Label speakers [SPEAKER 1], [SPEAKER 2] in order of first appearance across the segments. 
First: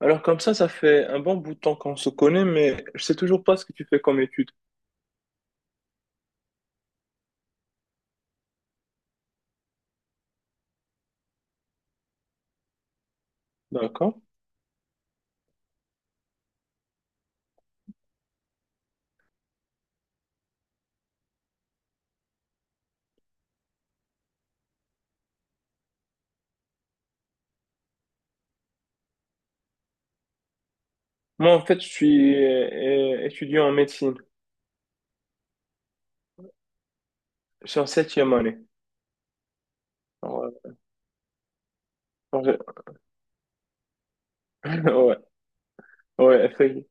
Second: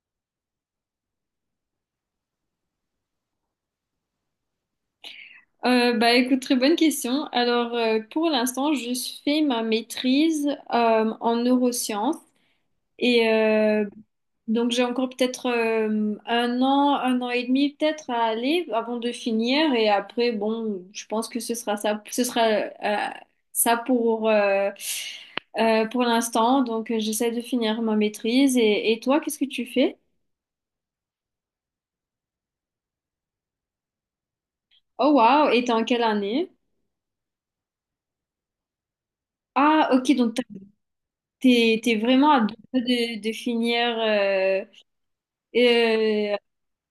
[SPEAKER 1] Alors comme ça fait un bon bout de temps qu'on se connaît, mais je sais toujours pas ce que tu fais comme étude.
[SPEAKER 2] Bah écoute, très bonne question. Alors pour l'instant, je fais ma maîtrise en neurosciences et
[SPEAKER 1] D'accord?
[SPEAKER 2] donc j'ai encore peut-être 1 an, 1 an et demi peut-être à aller avant de finir et après bon, je pense que ce sera ça pour l'instant. Donc j'essaie de finir ma maîtrise et toi, qu'est-ce que tu fais?
[SPEAKER 1] Moi, en fait, je suis étudiant en médecine.
[SPEAKER 2] Oh waouh, et t'es en quelle année?
[SPEAKER 1] Je suis en septième année.
[SPEAKER 2] Ah, ok, donc
[SPEAKER 1] Alors,
[SPEAKER 2] t'es, t'es vraiment à deux doigts de finir
[SPEAKER 1] Ouais,
[SPEAKER 2] euh,
[SPEAKER 1] ouais, effectivement.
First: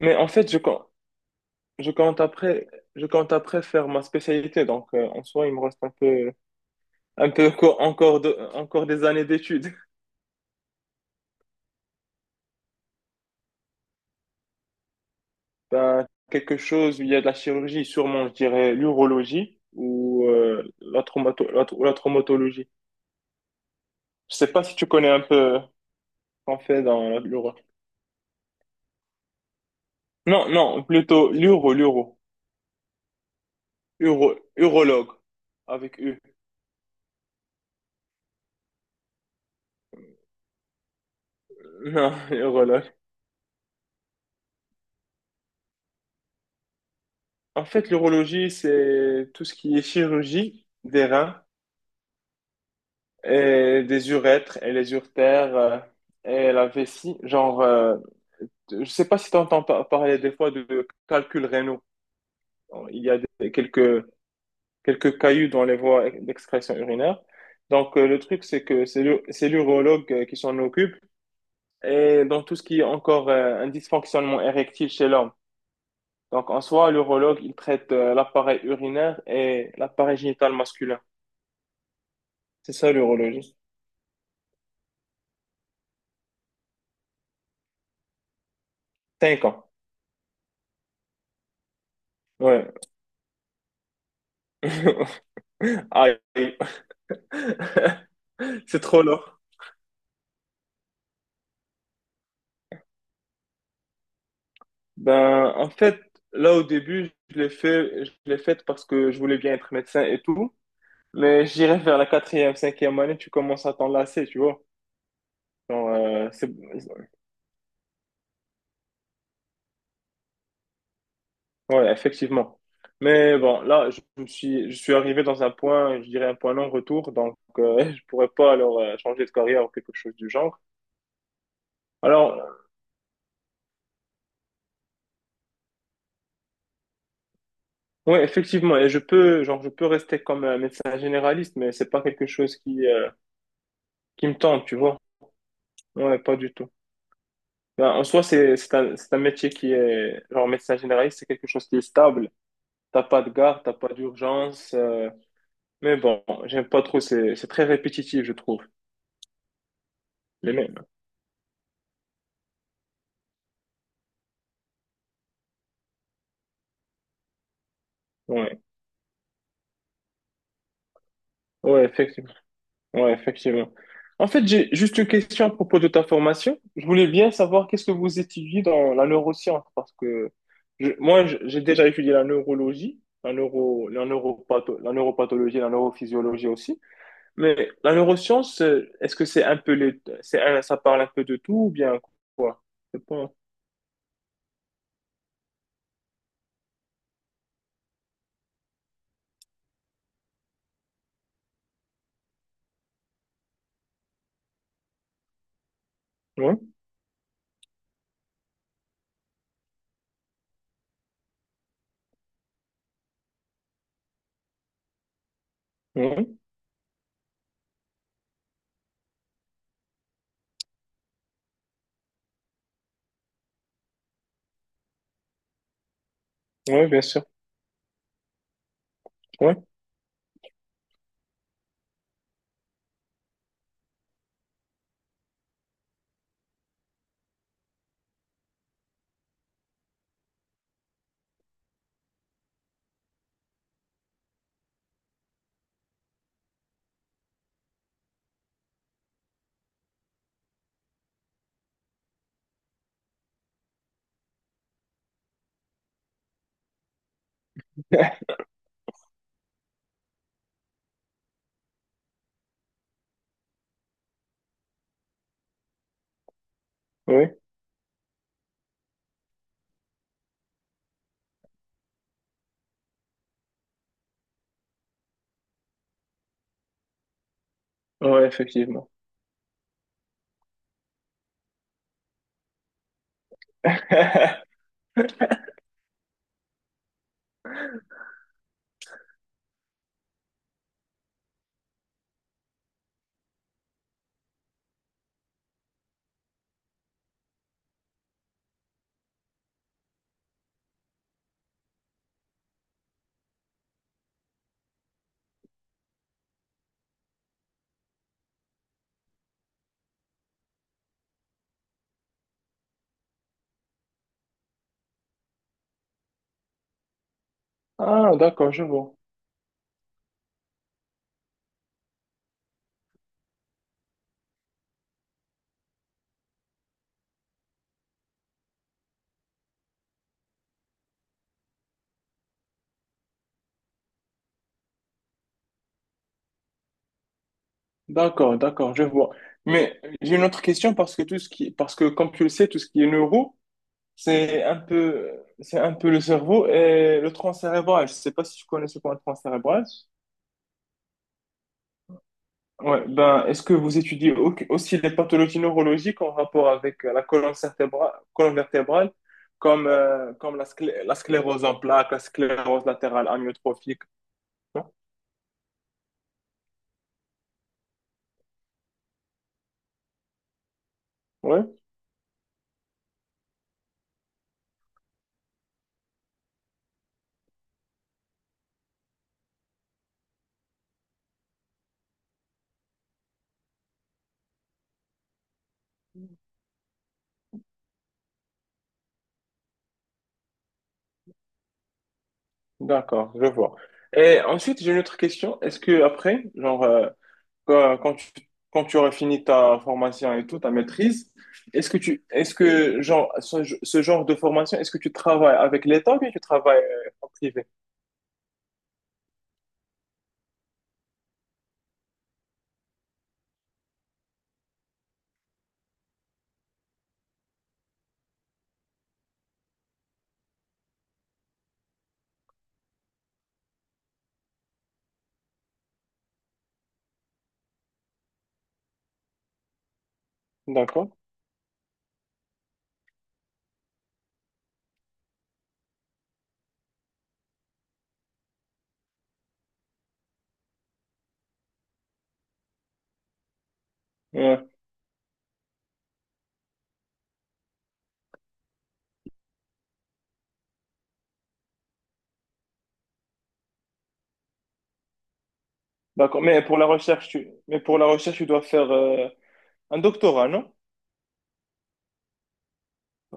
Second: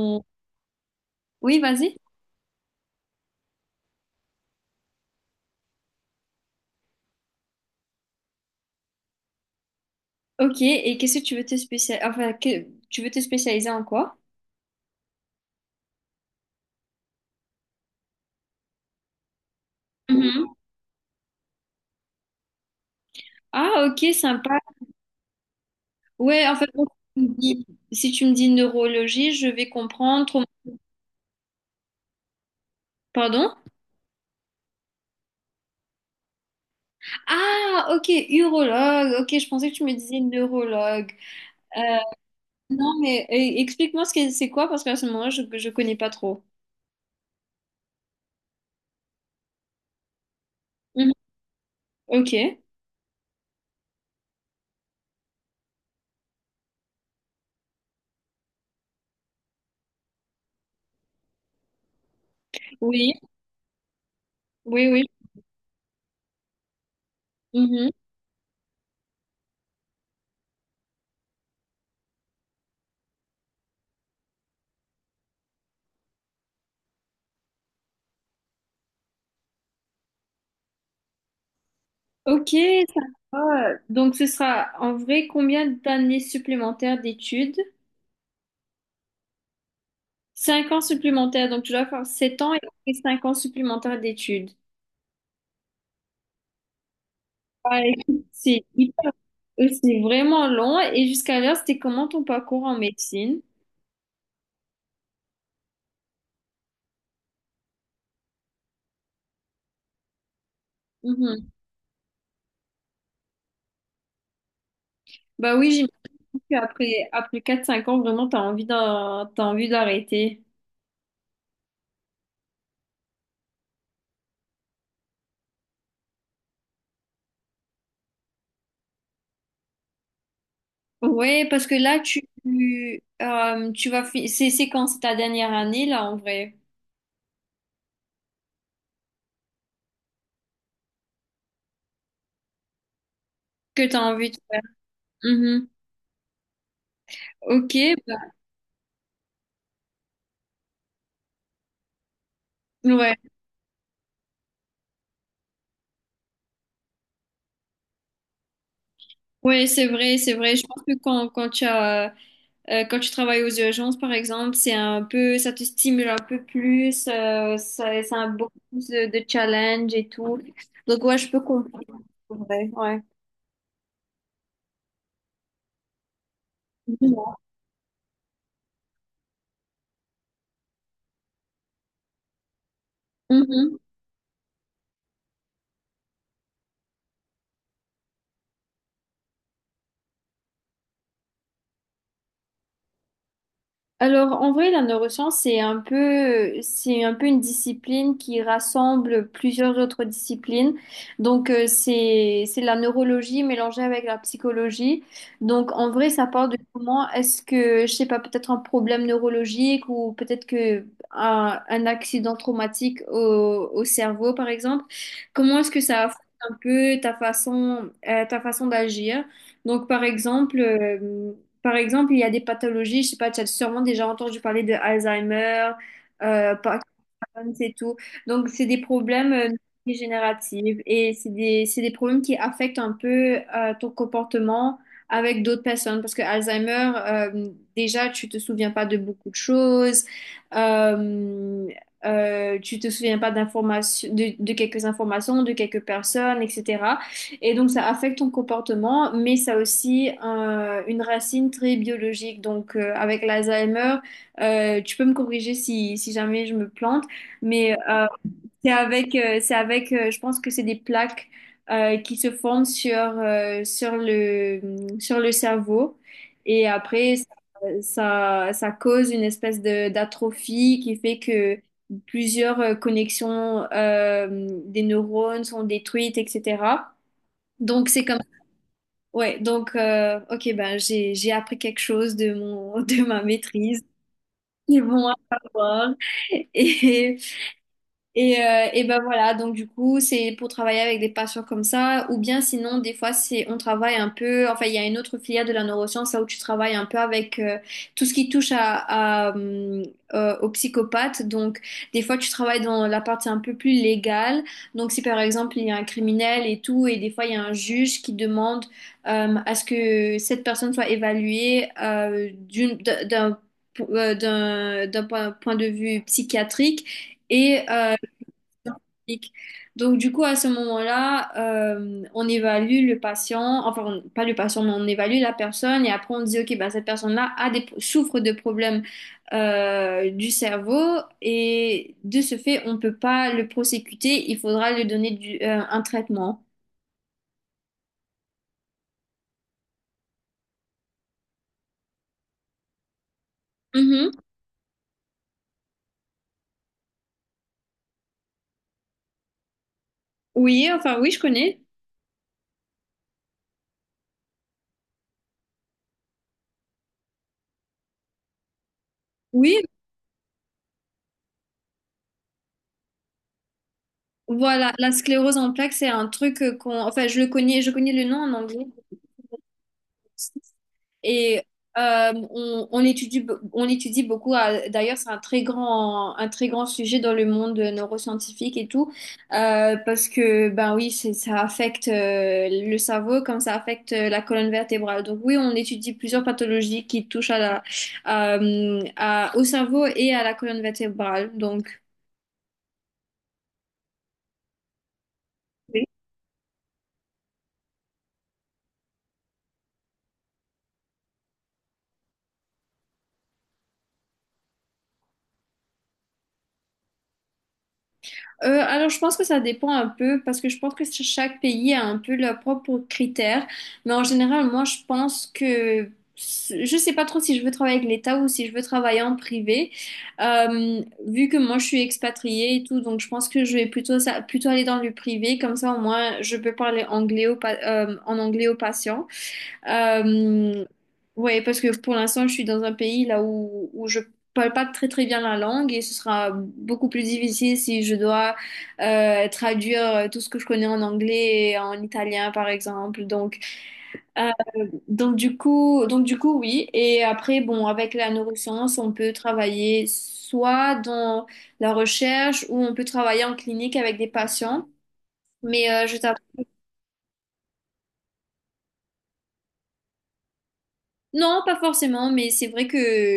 [SPEAKER 1] Mais en fait,
[SPEAKER 2] Oui,
[SPEAKER 1] je
[SPEAKER 2] vas-y.
[SPEAKER 1] compte après, je compte après faire ma spécialité. Donc, en soi, il me reste un peu encore des années d'études.
[SPEAKER 2] Ok, et qu'est-ce que tu veux te spécialiser... Enfin, tu veux te spécialiser en quoi?
[SPEAKER 1] Ben, quelque chose où il y a de la chirurgie, sûrement, je dirais l'urologie ou
[SPEAKER 2] Mhm.
[SPEAKER 1] la la traumatologie.
[SPEAKER 2] Ah, ok,
[SPEAKER 1] Je sais
[SPEAKER 2] sympa.
[SPEAKER 1] pas si tu connais un peu.
[SPEAKER 2] Ouais, en
[SPEAKER 1] Qu'on
[SPEAKER 2] fait,
[SPEAKER 1] fait
[SPEAKER 2] bon,
[SPEAKER 1] dans
[SPEAKER 2] si tu me
[SPEAKER 1] l'euro.
[SPEAKER 2] dis si tu me dis neurologie, je vais comprendre. Trauma-
[SPEAKER 1] Non, non, plutôt l'euro, l'euro.
[SPEAKER 2] Pardon?
[SPEAKER 1] Euro, urologue. Avec U.
[SPEAKER 2] Ah, ok, urologue. Ok, je pensais que tu me disais neurologue. Euh,
[SPEAKER 1] Non,
[SPEAKER 2] non,
[SPEAKER 1] urologue.
[SPEAKER 2] mais explique-moi ce que c'est quoi, parce qu'à ce moment-là, je ne connais pas trop.
[SPEAKER 1] En fait, l'urologie, c'est tout ce qui est chirurgie des
[SPEAKER 2] Mhm.
[SPEAKER 1] reins
[SPEAKER 2] Ok,
[SPEAKER 1] et des urètres et les urtères et la vessie. Genre, je sais pas si tu entends parler des fois de calculs rénaux. Il y
[SPEAKER 2] oui,
[SPEAKER 1] a des- Quelques,
[SPEAKER 2] oui, oui.
[SPEAKER 1] quelques cailloux dans les voies d'excrétion urinaire.
[SPEAKER 2] Mm-hmm.
[SPEAKER 1] Donc, le truc, c'est que c'est c'est l'urologue qui s'en occupe et dans tout ce qui est encore un dysfonctionnement érectile chez l'homme. Donc, en soi, l'urologue, il traite l'appareil urinaire et l'appareil génital masculin.
[SPEAKER 2] Ok,
[SPEAKER 1] C'est ça,
[SPEAKER 2] ça
[SPEAKER 1] l'urologie.
[SPEAKER 2] va. Donc, ce sera en vrai combien d'années supplémentaires d'études?
[SPEAKER 1] Cinq ans.
[SPEAKER 2] 5 ans supplémentaires, donc tu dois faire 7 ans et
[SPEAKER 1] Ouais.
[SPEAKER 2] après 5 ans supplémentaires d'études.
[SPEAKER 1] Aïe.
[SPEAKER 2] Ouais, écoute, c'est
[SPEAKER 1] C'est trop
[SPEAKER 2] hyper-
[SPEAKER 1] long.
[SPEAKER 2] c'est vraiment long. Et jusqu'à l'heure, c'était comment ton parcours en médecine?
[SPEAKER 1] Ben, en fait, là, au début, je l'ai fait parce que je voulais bien être médecin et tout. Mais
[SPEAKER 2] Mhm.
[SPEAKER 1] j'irai vers la quatrième, cinquième année, tu commences à t'enlacer, tu vois.
[SPEAKER 2] Bah oui,
[SPEAKER 1] Genre,
[SPEAKER 2] j'imagine qu'après après quatre cinq ans, vraiment, t'as envie d'en- t'as envie d'arrêter.
[SPEAKER 1] ouais, effectivement. Mais bon, là, je suis arrivé dans un point, je dirais un point non-retour, donc je pourrais pas alors changer de carrière ou quelque chose du genre.
[SPEAKER 2] Ouais, parce que là, tu,
[SPEAKER 1] Alors,
[SPEAKER 2] tu vas fi- c'est quand c'est ta dernière année, là, en vrai,
[SPEAKER 1] oui, effectivement, et je peux, genre, je peux rester comme un médecin généraliste, mais c'est pas quelque chose
[SPEAKER 2] que t'as
[SPEAKER 1] qui
[SPEAKER 2] envie
[SPEAKER 1] me
[SPEAKER 2] de...
[SPEAKER 1] tente, tu vois.
[SPEAKER 2] Mhm.
[SPEAKER 1] Ouais, pas du tout.
[SPEAKER 2] Ok,
[SPEAKER 1] Ben, en soi, c'est un métier qui est, genre, médecin généraliste, c'est quelque chose qui est stable. T'as
[SPEAKER 2] ouais.
[SPEAKER 1] pas de garde, t'as pas d'urgence, mais bon, j'aime pas trop, c'est très répétitif, je trouve.
[SPEAKER 2] Oui, c'est vrai, c'est
[SPEAKER 1] Les
[SPEAKER 2] vrai. Je
[SPEAKER 1] mêmes.
[SPEAKER 2] pense que quand tu as, quand tu travailles aux urgences, par exemple, c'est un peu, ça te stimule un peu plus, ça a beaucoup
[SPEAKER 1] Ouais,
[SPEAKER 2] plus de challenge et tout. Donc, ouais, je peux comprendre.
[SPEAKER 1] ouais, effectivement.
[SPEAKER 2] C'est vrai. Ouais.
[SPEAKER 1] Ouais, effectivement. En fait, j'ai juste une question à propos de ta formation. Je voulais bien savoir qu'est-ce que vous étudiez dans la neuroscience, parce que j'ai déjà étudié la neurologie,
[SPEAKER 2] Mhm.
[SPEAKER 1] la neuropathologie, la neurophysiologie aussi. Mais la neuroscience, est-ce que c'est un peu ça parle un peu de tout ou bien quoi? Je sais pas.
[SPEAKER 2] Alors, en vrai, la neuroscience, c'est un peu une discipline qui rassemble plusieurs autres disciplines. Donc, c'est la neurologie mélangée avec la psychologie. Donc, en vrai, ça part de
[SPEAKER 1] Ouais,
[SPEAKER 2] comment est-ce que, je sais pas, peut-être un problème neurologique ou peut-être que un accident traumatique au cerveau, par exemple. Comment est-ce que ça affecte
[SPEAKER 1] ouais,
[SPEAKER 2] un peu ta façon d'agir? Donc, par exemple, il y a des pathologies, je sais pas, tu as sûrement déjà entendu parler de Alzheimer, par-
[SPEAKER 1] ouais, bien sûr.
[SPEAKER 2] c'est tout. Donc, c'est des problèmes
[SPEAKER 1] Ouais,
[SPEAKER 2] dégénératifs et c'est des problèmes qui affectent un peu ton comportement avec d'autres personnes. Parce que Alzheimer, déjà, tu te souviens pas de beaucoup de choses, euh, tu te souviens pas d'informations, de quelques informations, de quelques personnes, etc. Et donc, ça affecte ton comportement, mais ça a aussi une racine très biologique. Donc, avec l'Alzheimer, tu peux me corriger si, si jamais je me plante, mais c'est avec je pense que c'est des plaques qui se forment sur, sur le cerveau. Et après, ça,
[SPEAKER 1] ouais,
[SPEAKER 2] ça, ça cause une espèce de, d'atrophie qui fait que plusieurs connexions des neurones sont détruites, etc. Donc, c'est comme...
[SPEAKER 1] ouais, effectivement.
[SPEAKER 2] Ouais, donc, ok, ben, j'ai appris quelque chose de mon, de ma maîtrise. C'est bon à savoir. Et, et ben voilà, donc du coup, c'est pour travailler avec des patients comme ça, ou bien sinon, des fois, c'est on travaille un peu, enfin, il y a une autre filière de la neuroscience, là où tu travailles un peu avec tout ce qui touche aux psychopathes. Donc, des fois, tu travailles dans la partie un peu plus légale. Donc, si par exemple, il y a un criminel et tout, et des fois, il y a un juge qui demande à ce que cette personne soit évaluée d'un point de vue psychiatrique. Et
[SPEAKER 1] Ah, d'accord, je vois.
[SPEAKER 2] diagnostic. Donc, du coup, à ce moment-là, on évalue le patient, enfin, on- pas le patient, mais on évalue la personne et après on dit, OK, bah, cette personne-là a des, souffre de problèmes du cerveau et de ce fait, on ne peut pas le prosécuter, il faudra lui donner du- un traitement.
[SPEAKER 1] D'accord, d'accord, je vois. Mais j'ai une autre question parce que parce que comme tu le sais, tout ce qui est neuro,
[SPEAKER 2] Mhm.
[SPEAKER 1] c'est un peu, c'est un peu le cerveau et le tronc cérébral. Je sais pas si tu connais ce qu'est le tronc cérébral.
[SPEAKER 2] Oui, enfin, oui, je connais.
[SPEAKER 1] Ouais, ben, est-ce que vous étudiez aussi les pathologies neurologiques en rapport avec la colonne vertébrale,
[SPEAKER 2] Oui,
[SPEAKER 1] comme, comme la sclérose en plaques, la sclérose latérale amyotrophique? Non.
[SPEAKER 2] voilà, la sclérose en plaques, c'est un truc qu'on, enfin, je le connais, je connais le nom en anglais. Et
[SPEAKER 1] Ouais,
[SPEAKER 2] on étudie, on étudie beaucoup, à- d'ailleurs c'est un très grand sujet dans le monde neuroscientifique et tout, parce que ben oui, c'est- ça affecte le cerveau comme ça affecte la colonne vertébrale. Donc oui, on étudie plusieurs pathologies qui touchent à la, à- au cerveau et à la colonne vertébrale. Donc.
[SPEAKER 1] d'accord, je vois. Et ensuite, j'ai une autre question. Est-ce que après, genre, Quand, quand tu, Quand tu auras fini ta formation et tout, ta maîtrise, est-ce que tu, est-ce que genre, ce genre de formation, est-ce que tu travailles avec l'État ou bien tu travailles en privé?
[SPEAKER 2] Alors, je pense que ça dépend un peu parce que je pense que chaque pays a un peu leurs propres critères. Mais en général, moi, je pense que je sais pas trop si je veux travailler avec l'État ou si je veux travailler en privé. Euh, Vu que moi, je suis expatriée et tout, donc je pense que je vais plutôt aller dans le privé. Comme ça, au moins, je peux parler anglais en anglais aux patients. Euh,
[SPEAKER 1] D'accord.
[SPEAKER 2] ouais, parce que pour l'instant, je suis dans un pays là où je parle pas très très bien la langue et ce sera beaucoup plus difficile si je dois traduire tout ce que je connais en anglais et en italien, par exemple. Euh,
[SPEAKER 1] Ouais,
[SPEAKER 2] donc du coup, oui. Et après, bon, avec la neuroscience, on peut travailler soit dans la recherche ou on peut travailler en clinique avec des patients. Mais je t'avoue.
[SPEAKER 1] d'accord. Mais pour la recherche, tu dois faire un doctorat, non?
[SPEAKER 2] Non, pas forcément, mais c'est vrai que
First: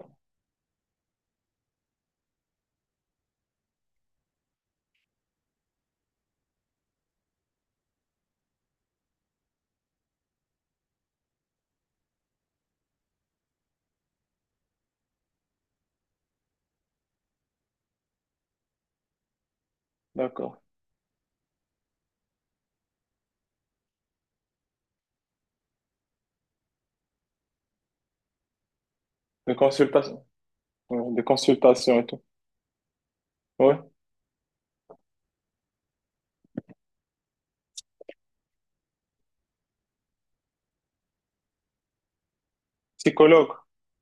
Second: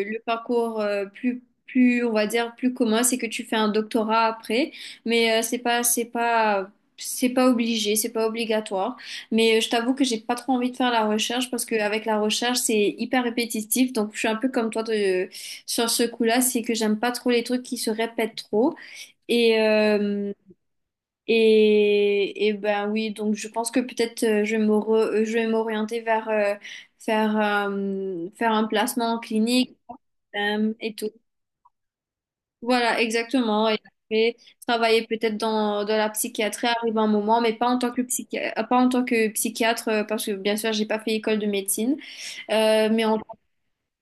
[SPEAKER 2] le parcours plus on va dire plus commun, c'est que tu fais un doctorat après, mais c'est pas obligé, c'est pas obligatoire. Mais je t'avoue que j'ai pas trop envie de faire la recherche parce qu'avec la recherche, c'est hyper répétitif. Donc je suis un peu comme toi sur ce coup-là, c'est que j'aime pas trop les trucs qui se répètent trop. Et euh,
[SPEAKER 1] D'accord.
[SPEAKER 2] et ben oui, donc je pense que peut-être je vais m'orienter vers faire un placement en
[SPEAKER 1] De
[SPEAKER 2] clinique
[SPEAKER 1] consultation,
[SPEAKER 2] et tout.
[SPEAKER 1] ouais, de consultation et tout.
[SPEAKER 2] Voilà, exactement. Et
[SPEAKER 1] Ouais.
[SPEAKER 2] après, travailler peut-être dans la psychiatrie arrive un moment, mais pas en tant que psychiatre, pas en tant que psychiatre, parce que bien sûr, j'ai pas fait école de médecine, mais en,
[SPEAKER 1] Psychologue,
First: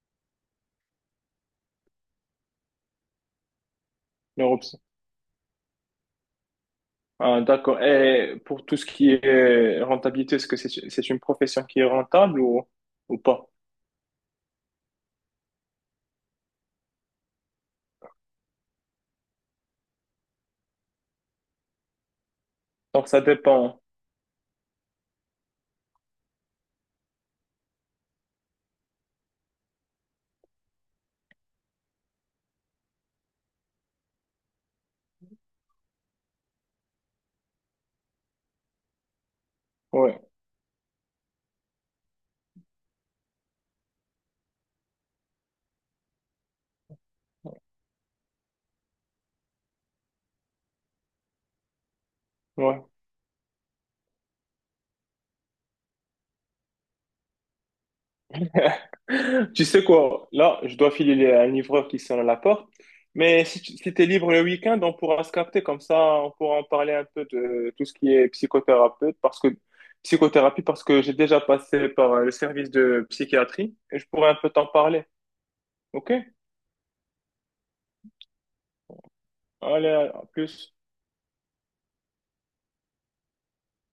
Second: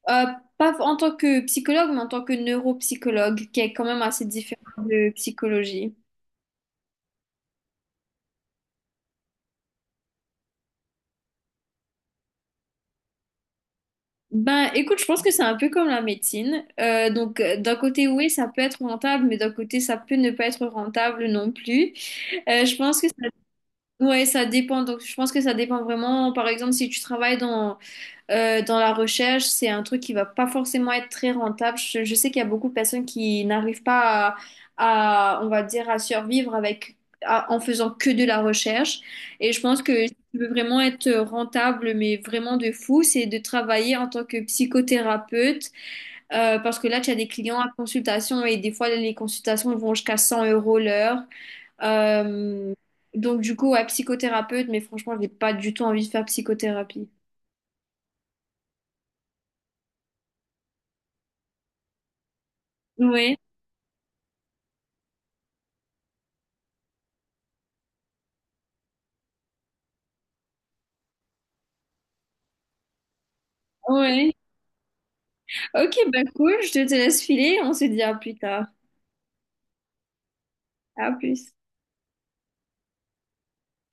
[SPEAKER 2] euh, pas en tant que psychologue, mais en tant que neuropsychologue, qui est quand même assez différent
[SPEAKER 1] neuropsy.
[SPEAKER 2] de psychologie.
[SPEAKER 1] Ah, d'accord. Et pour tout ce qui est rentabilité, est-ce que c'est une profession qui est rentable ou pas?
[SPEAKER 2] Ben, écoute, je pense que c'est un peu comme la médecine. Donc, d'un côté, oui, ça peut être rentable, mais d'un côté, ça peut ne pas être rentable non plus. Je pense que
[SPEAKER 1] Donc
[SPEAKER 2] ça,
[SPEAKER 1] ça dépend.
[SPEAKER 2] ouais, ça dépend. Donc, je pense que ça dépend vraiment. Par exemple, si tu travailles dans la recherche, c'est un truc qui va pas forcément être très rentable. Je sais qu'il y a beaucoup de personnes qui n'arrivent pas à, on va dire, à survivre avec, en faisant que de la recherche. Et je pense que si
[SPEAKER 1] Ouais,
[SPEAKER 2] tu veux vraiment être rentable, mais vraiment de fou, c'est de travailler en tant que psychothérapeute, parce que là, tu as des clients à consultation et des fois, les consultations vont jusqu'à 100 € l'heure. Euh,
[SPEAKER 1] ouais.
[SPEAKER 2] donc, du coup, ouais, psychothérapeute, mais franchement, je n'ai pas du tout envie de faire psychothérapie.
[SPEAKER 1] Tu sais quoi, là, je dois filer à un livreur qui sonne à la porte.
[SPEAKER 2] Oui,
[SPEAKER 1] Mais si t'es libre le week-end, on pourra se capter comme ça, on pourra en parler un peu de tout ce qui est psychothérapeute, parce que psychothérapie, parce que j'ai déjà passé par le service de psychiatrie et je pourrais
[SPEAKER 2] oui.
[SPEAKER 1] un peu t'en parler.
[SPEAKER 2] Ok,
[SPEAKER 1] Ok?
[SPEAKER 2] bah cool, je te laisse filer, on se dit à plus tard.
[SPEAKER 1] Allez, à plus.
[SPEAKER 2] À plus.